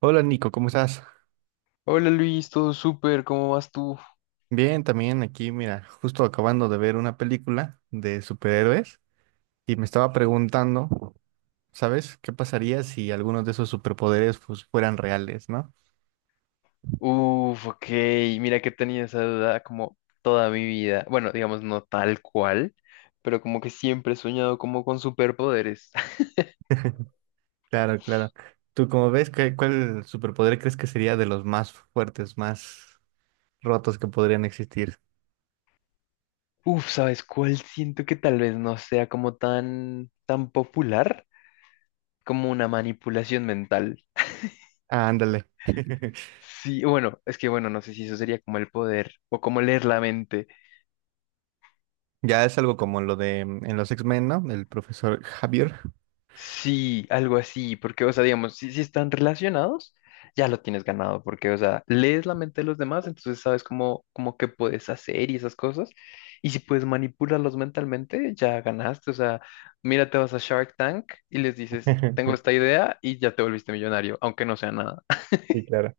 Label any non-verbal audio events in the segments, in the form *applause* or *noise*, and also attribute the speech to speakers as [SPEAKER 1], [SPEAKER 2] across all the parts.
[SPEAKER 1] Hola Nico, ¿cómo estás?
[SPEAKER 2] Hola Luis, todo súper, ¿cómo vas tú?
[SPEAKER 1] Bien, también aquí, mira, justo acabando de ver una película de superhéroes y me estaba preguntando, ¿sabes? ¿Qué pasaría si algunos de esos superpoderes pues, fueran reales, ¿no?
[SPEAKER 2] Uf, ok, mira que tenía esa duda como toda mi vida. Bueno, digamos no tal cual, pero como que siempre he soñado como con superpoderes. *laughs*
[SPEAKER 1] *laughs* Claro, claro. ¿Tú cómo ves? ¿Cuál superpoder crees que sería de los más fuertes, más rotos que podrían existir?
[SPEAKER 2] Uf, ¿sabes cuál? Siento que tal vez no sea como tan popular como una manipulación mental.
[SPEAKER 1] Ah, ándale. *laughs*
[SPEAKER 2] Sí, bueno, es que bueno, no sé si eso sería como el poder o como leer la mente.
[SPEAKER 1] Ya es algo como lo de en los X-Men, ¿no? El profesor Javier.
[SPEAKER 2] Sí, algo así, porque, o sea, digamos, si están relacionados, ya lo tienes ganado, porque, o sea, lees la mente de los demás, entonces sabes cómo que puedes hacer y esas cosas, y si puedes manipularlos mentalmente, ya ganaste, o sea, mira, te vas a Shark Tank y les dices, tengo
[SPEAKER 1] *laughs*
[SPEAKER 2] esta idea y ya te volviste millonario, aunque no sea nada.
[SPEAKER 1] Sí, claro.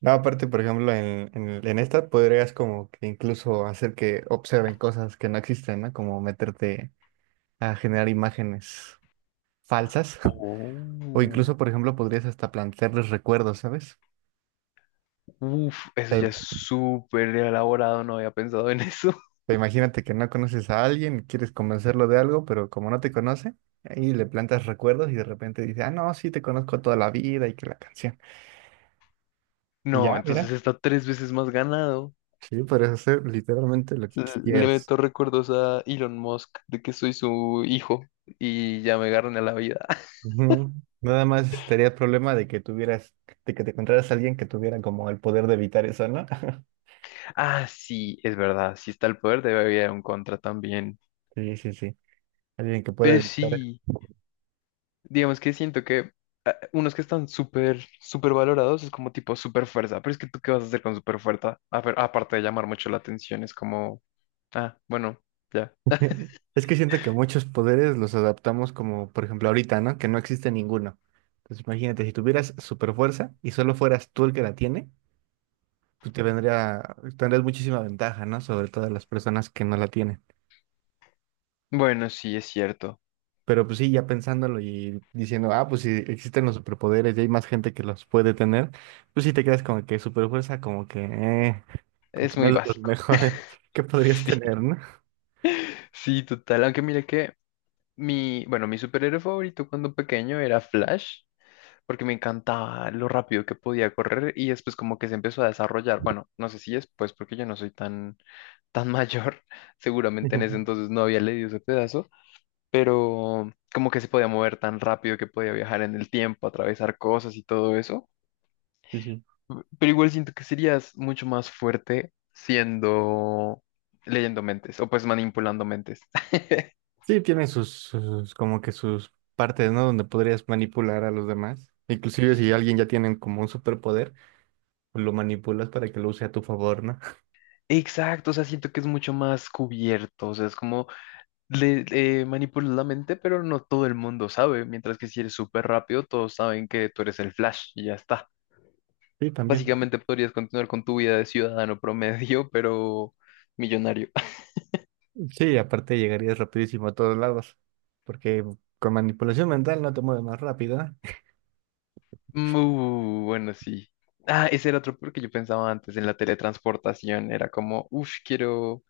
[SPEAKER 1] No, aparte, por ejemplo, en esta podrías como que incluso hacer que observen cosas que no existen, ¿no? Como meterte a generar imágenes falsas. *laughs* O
[SPEAKER 2] Oh,
[SPEAKER 1] incluso, por ejemplo, podrías hasta plantearles recuerdos, ¿sabes?
[SPEAKER 2] uf, eso
[SPEAKER 1] Te-
[SPEAKER 2] ya es súper elaborado, no había pensado en eso. *laughs*
[SPEAKER 1] Te imagínate que no conoces a alguien y quieres convencerlo de algo, pero como no te conoce, ahí le plantas recuerdos y de repente dice, ah, no, sí, te conozco toda la vida y que la canción. Y
[SPEAKER 2] No,
[SPEAKER 1] ya,
[SPEAKER 2] entonces
[SPEAKER 1] mira,
[SPEAKER 2] está tres veces más ganado.
[SPEAKER 1] sí, podrías hacer literalmente lo que
[SPEAKER 2] Le
[SPEAKER 1] quisieras.
[SPEAKER 2] meto recuerdos a Elon Musk de que soy su hijo y ya me agarran a la vida. *laughs*
[SPEAKER 1] Ujú. Nada más estaría el problema de que tuvieras, de que te encontraras a alguien que tuviera como el poder de evitar eso, ¿no? *laughs*
[SPEAKER 2] Ah, sí, es verdad. Si está el poder, debe haber un contra también.
[SPEAKER 1] Sí, sí, sí. Alguien que pueda
[SPEAKER 2] Pero
[SPEAKER 1] evitar.
[SPEAKER 2] sí, digamos que siento que unos que están súper valorados es como tipo super fuerza. Pero es que tú, ¿qué vas a hacer con super fuerza? A ver, aparte de llamar mucho la atención, es como, ah, bueno, ya.
[SPEAKER 1] Es que siento que muchos poderes los adaptamos como, por ejemplo, ahorita, ¿no? Que no existe ninguno. Entonces, imagínate, si tuvieras super fuerza y solo fueras tú el que la tiene, pues te vendría, tendrías muchísima ventaja, ¿no? Sobre todas las personas que no la tienen.
[SPEAKER 2] Bueno, sí, es cierto.
[SPEAKER 1] Pero pues sí, ya pensándolo y diciendo, ah, pues si existen los superpoderes y hay más gente que los puede tener, pues sí te quedas como que superfuerza, como que
[SPEAKER 2] Es
[SPEAKER 1] no
[SPEAKER 2] muy
[SPEAKER 1] es de los
[SPEAKER 2] básico. *laughs*
[SPEAKER 1] mejores *laughs* que podrías tener,
[SPEAKER 2] Sí,
[SPEAKER 1] ¿no?
[SPEAKER 2] sí, total. Aunque mira que. Mi, bueno, mi superhéroe favorito cuando pequeño era Flash, porque me encantaba lo rápido que podía correr y después como que se empezó a desarrollar. Bueno, no sé si después, porque yo no soy tan mayor, *laughs* seguramente en ese
[SPEAKER 1] *laughs*
[SPEAKER 2] entonces no había leído ese pedazo, pero como que se podía mover tan rápido que podía viajar en el tiempo, atravesar cosas y todo eso.
[SPEAKER 1] Sí, sí.
[SPEAKER 2] Pero igual siento que serías mucho más fuerte siendo leyendo mentes o pues manipulando mentes. *laughs*
[SPEAKER 1] Sí, tiene sus, como que sus partes, ¿no? Donde podrías manipular a los demás. Inclusive si alguien ya tiene como un superpoder, pues lo manipulas para que lo use a tu favor, ¿no? *laughs*
[SPEAKER 2] Exacto, o sea, siento que es mucho más cubierto, o sea, es como le manipulas la mente, pero no todo el mundo sabe, mientras que si eres súper rápido, todos saben que tú eres el Flash y ya está.
[SPEAKER 1] Sí, también.
[SPEAKER 2] Básicamente podrías continuar con tu vida de ciudadano promedio, pero millonario. *laughs*
[SPEAKER 1] Sí, aparte llegarías rapidísimo a todos lados, porque con manipulación mental no te mueves más rápido, ¿eh?
[SPEAKER 2] Bueno, sí. Ah, ese era otro porque yo pensaba antes en la teletransportación. Era como, uff, quiero,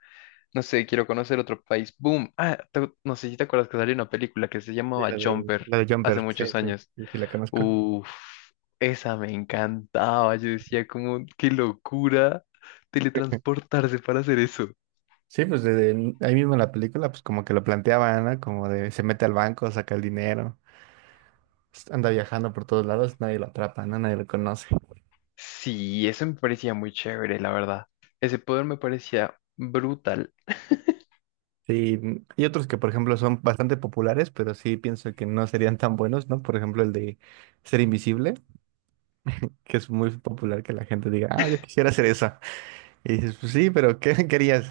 [SPEAKER 2] no sé, quiero conocer otro país. Boom. Ah, te- no sé si te acuerdas que salió una película que se
[SPEAKER 1] Sí,
[SPEAKER 2] llamaba Jumper
[SPEAKER 1] la de
[SPEAKER 2] hace
[SPEAKER 1] Jumper, sí,
[SPEAKER 2] muchos
[SPEAKER 1] sí,
[SPEAKER 2] años.
[SPEAKER 1] sí, sí la conozco.
[SPEAKER 2] Uf, esa me encantaba. Yo decía como, qué locura teletransportarse para hacer eso.
[SPEAKER 1] Sí, pues desde ahí mismo en la película, pues como que lo planteaban, ¿no? Como de se mete al banco, saca el dinero, anda viajando por todos lados, nadie lo atrapa, ¿no? Nadie lo conoce.
[SPEAKER 2] Sí, eso me parecía muy chévere, la verdad. Ese poder me parecía brutal.
[SPEAKER 1] Sí, y otros que, por ejemplo, son bastante populares, pero sí pienso que no serían tan buenos, ¿no? Por ejemplo, el de ser invisible, que es muy popular que la gente diga, ah, yo quisiera hacer eso. Y dices, pues sí, pero ¿qué *laughs* querías?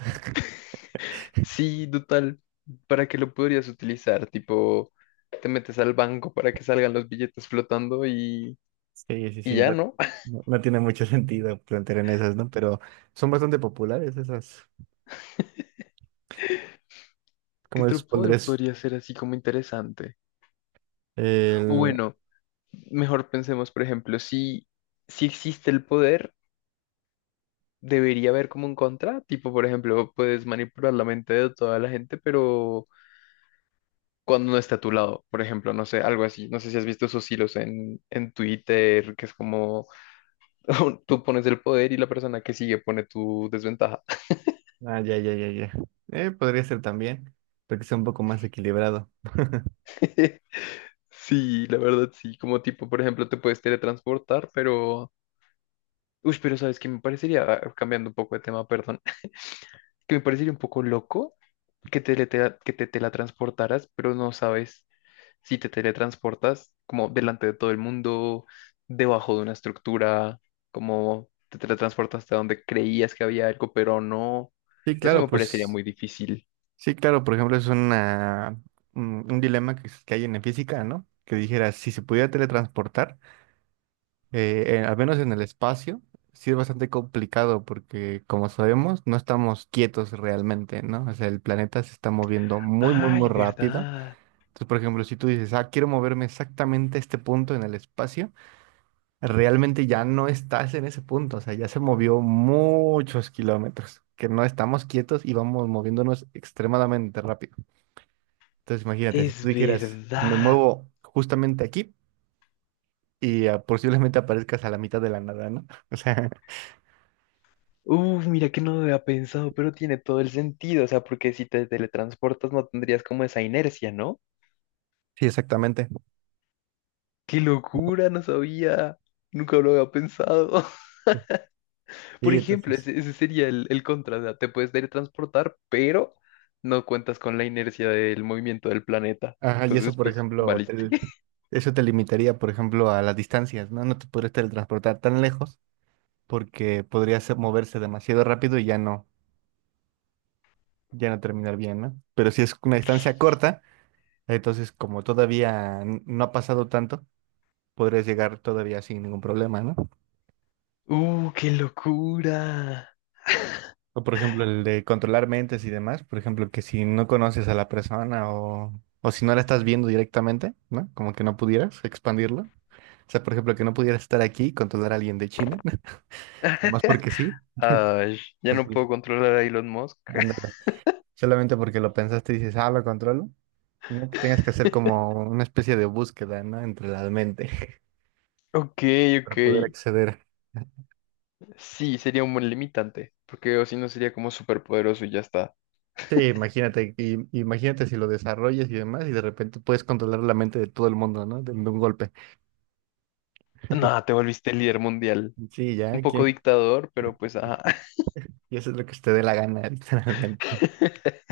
[SPEAKER 2] Sí, total. ¿Para qué lo podrías utilizar? Tipo, te metes al banco para que salgan los billetes flotando
[SPEAKER 1] Sí, sí,
[SPEAKER 2] y
[SPEAKER 1] sí,
[SPEAKER 2] ya,
[SPEAKER 1] no,
[SPEAKER 2] ¿no?
[SPEAKER 1] no tiene mucho *laughs* sentido plantear en esas, ¿no? Pero son bastante populares esas.
[SPEAKER 2] *laughs* ¿Qué
[SPEAKER 1] ¿Cómo les
[SPEAKER 2] otro poder
[SPEAKER 1] pondrías?
[SPEAKER 2] podría ser así como interesante? O
[SPEAKER 1] El...
[SPEAKER 2] bueno, mejor pensemos, por ejemplo, si, si existe el poder. Debería haber como un contra, tipo, por ejemplo, puedes manipular la mente de toda la gente, pero cuando no está a tu lado, por ejemplo, no sé, algo así, no sé si has visto esos hilos en Twitter, que es como *laughs* tú pones el poder y la persona que sigue pone tu desventaja.
[SPEAKER 1] Ah, ya, ya, ya, ya. Podría ser también, pero que sea un poco más equilibrado.
[SPEAKER 2] *laughs* Sí, la verdad, sí, como tipo, por ejemplo, te puedes teletransportar, pero... Uy, pero sabes que me parecería, ah, cambiando un poco de tema, perdón, *laughs* que me parecería un poco loco que te, que te teletransportaras, pero no sabes. Si te teletransportas como delante de todo el mundo, debajo de una estructura, como te teletransportas a donde creías que había algo, pero no.
[SPEAKER 1] Sí,
[SPEAKER 2] Eso
[SPEAKER 1] claro,
[SPEAKER 2] me parecería
[SPEAKER 1] pues,
[SPEAKER 2] muy difícil.
[SPEAKER 1] sí, claro, por ejemplo, es una, un dilema que, que hay en la física, ¿no? Que dijera, si se pudiera teletransportar, al menos en el espacio, sí es bastante complicado porque, como sabemos, no estamos quietos realmente, ¿no? O sea, el planeta se está moviendo muy, muy, muy
[SPEAKER 2] Ay,
[SPEAKER 1] rápido.
[SPEAKER 2] verdad.
[SPEAKER 1] Entonces, por ejemplo, si tú dices, ah, quiero moverme exactamente a este punto en el espacio, realmente ya no estás en ese punto, o sea, ya se movió muchos kilómetros. Que no estamos quietos y vamos moviéndonos extremadamente rápido. Entonces imagínate, si tú
[SPEAKER 2] Es
[SPEAKER 1] dijeras, me
[SPEAKER 2] verdad.
[SPEAKER 1] muevo justamente aquí y ah, posiblemente aparezcas a la mitad de la nada, ¿no? *laughs* O sea,
[SPEAKER 2] Mira que no lo había pensado, pero tiene todo el sentido. O sea, porque si te teletransportas no tendrías como esa inercia, ¿no?
[SPEAKER 1] sí, exactamente.
[SPEAKER 2] ¡Qué locura! No sabía. Nunca lo había pensado. Por
[SPEAKER 1] Sí,
[SPEAKER 2] ejemplo,
[SPEAKER 1] entonces,
[SPEAKER 2] ese sería el contra, o sea, te puedes teletransportar, pero no cuentas con la inercia del movimiento del planeta.
[SPEAKER 1] ajá, y
[SPEAKER 2] Entonces,
[SPEAKER 1] eso, por
[SPEAKER 2] pues,
[SPEAKER 1] ejemplo,
[SPEAKER 2] valiste. *laughs*
[SPEAKER 1] eso te limitaría, por ejemplo, a las distancias, ¿no? No te podrías teletransportar tan lejos porque podrías moverse demasiado rápido y ya no, ya no terminar bien, ¿no? Pero si es una distancia corta, entonces como todavía no ha pasado tanto, podrías llegar todavía sin ningún problema, ¿no?
[SPEAKER 2] ¡Uh, qué locura!
[SPEAKER 1] O por ejemplo, el de controlar mentes y demás, por ejemplo, que si no conoces a la persona o si no la estás viendo directamente, ¿no? Como que no pudieras expandirlo. O sea, por ejemplo, que no pudieras estar aquí y controlar a alguien de China, *laughs* nomás
[SPEAKER 2] Ay, ya no
[SPEAKER 1] porque, sí,
[SPEAKER 2] puedo controlar a Elon Musk.
[SPEAKER 1] ándale, solamente porque lo pensaste y dices, ah, lo controlo, ¿no? Que tengas que hacer como una especie de búsqueda, ¿no? Entre la mente *laughs*
[SPEAKER 2] Ok, ok.
[SPEAKER 1] para poder acceder.
[SPEAKER 2] Sí, sería un buen limitante, porque o si no sería como súper poderoso y ya está.
[SPEAKER 1] Sí, imagínate, imagínate si lo desarrollas y demás, y de repente puedes controlar la mente de todo el mundo, ¿no? De un golpe.
[SPEAKER 2] Nada, te volviste líder mundial.
[SPEAKER 1] Sí, ya,
[SPEAKER 2] Un poco
[SPEAKER 1] ¿quién?
[SPEAKER 2] dictador, pero pues, ajá.
[SPEAKER 1] Y eso es lo que usted dé la gana, *laughs* literalmente.
[SPEAKER 2] *laughs*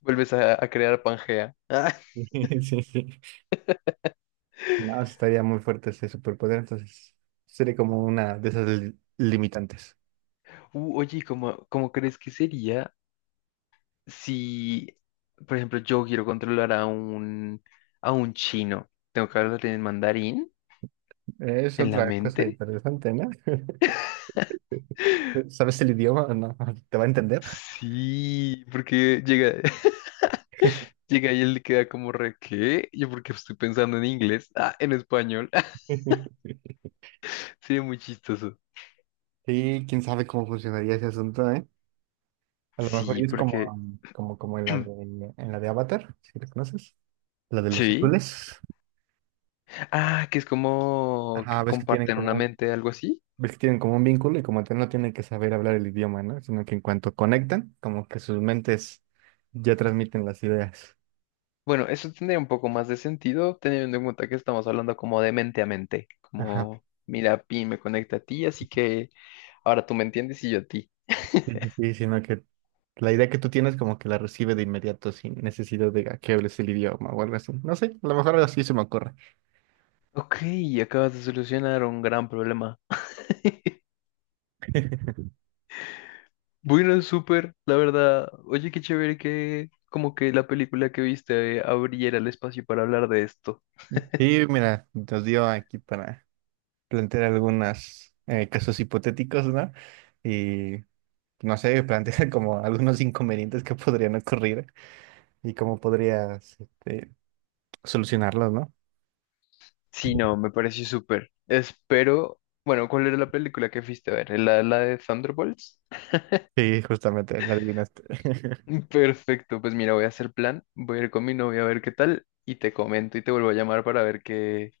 [SPEAKER 2] Vuelves a crear Pangea. Ah.
[SPEAKER 1] Sí, sí, sí. No, estaría muy fuerte ese superpoder, entonces sería como una de esas limitantes.
[SPEAKER 2] Oye, ¿y cómo, cómo crees que sería? Si, por ejemplo, yo quiero controlar a un chino, tengo que hablar en mandarín,
[SPEAKER 1] Es
[SPEAKER 2] en la
[SPEAKER 1] otra cosa
[SPEAKER 2] mente.
[SPEAKER 1] interesante, ¿no? *laughs* ¿Sabes el idioma o no? ¿Te va a entender?
[SPEAKER 2] Sí, porque llega, *laughs* llega y él le queda como re, ¿qué? Yo porque estoy pensando en inglés, ah, en español. *laughs*
[SPEAKER 1] *laughs*
[SPEAKER 2] Sí, muy chistoso.
[SPEAKER 1] Sí, quién sabe cómo funcionaría ese asunto, ¿eh? A lo mejor
[SPEAKER 2] Sí,
[SPEAKER 1] es como,
[SPEAKER 2] porque,
[SPEAKER 1] como, como en la de Avatar, si lo conoces, la de los
[SPEAKER 2] sí.
[SPEAKER 1] azules.
[SPEAKER 2] Ah, que es como
[SPEAKER 1] Ajá,
[SPEAKER 2] que
[SPEAKER 1] ves que tienen
[SPEAKER 2] comparten
[SPEAKER 1] como
[SPEAKER 2] una
[SPEAKER 1] un
[SPEAKER 2] mente, algo así.
[SPEAKER 1] ves que tienen como un vínculo y como tal no tienen que saber hablar el idioma, ¿no? Sino que en cuanto conectan, como que sus mentes ya transmiten las ideas.
[SPEAKER 2] Bueno, eso tendría un poco más de sentido, teniendo en cuenta que estamos hablando como de mente a mente,
[SPEAKER 1] Ajá.
[SPEAKER 2] como, mira, Pi me conecta a ti, así que ahora tú me entiendes y yo a ti.
[SPEAKER 1] Sí, sí, sí, sino que la idea que tú tienes como que la recibe de inmediato sin necesidad de que hables el idioma o algo así. No sé, a lo mejor algo así se me ocurre.
[SPEAKER 2] Ok, acabas de solucionar un gran problema. *laughs*
[SPEAKER 1] *laughs*
[SPEAKER 2] Bueno, súper, la verdad. Oye, qué chévere que como que la película que viste abriera el espacio para hablar de esto.
[SPEAKER 1] Y mira, nos dio aquí para plantear algunos casos hipotéticos, ¿no? Y no sé, *laughs* plantear como algunos inconvenientes que podrían ocurrir y cómo podrías este, solucionarlos, ¿no?
[SPEAKER 2] Sí, no, me pareció súper. Espero, bueno, ¿cuál era la película que fuiste a ver? ¿La, la de Thunderbolts?
[SPEAKER 1] Sí, justamente, la adivinaste. *laughs* Recuerdo
[SPEAKER 2] *laughs* Perfecto, pues mira, voy a hacer plan, voy a ir con mi novia a ver qué tal y te comento y te vuelvo a llamar para ver qué,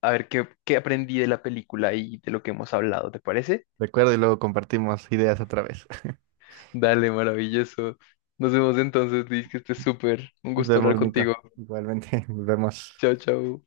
[SPEAKER 2] a ver qué, qué aprendí de la película y de lo que hemos hablado, ¿te parece?
[SPEAKER 1] y luego compartimos ideas otra vez. *laughs*
[SPEAKER 2] Dale, maravilloso. Nos vemos entonces, Liz, que estés súper. Un
[SPEAKER 1] Nos
[SPEAKER 2] gusto hablar
[SPEAKER 1] vemos, Nico.
[SPEAKER 2] contigo.
[SPEAKER 1] Igualmente, *laughs* nos vemos.
[SPEAKER 2] Chao, chao.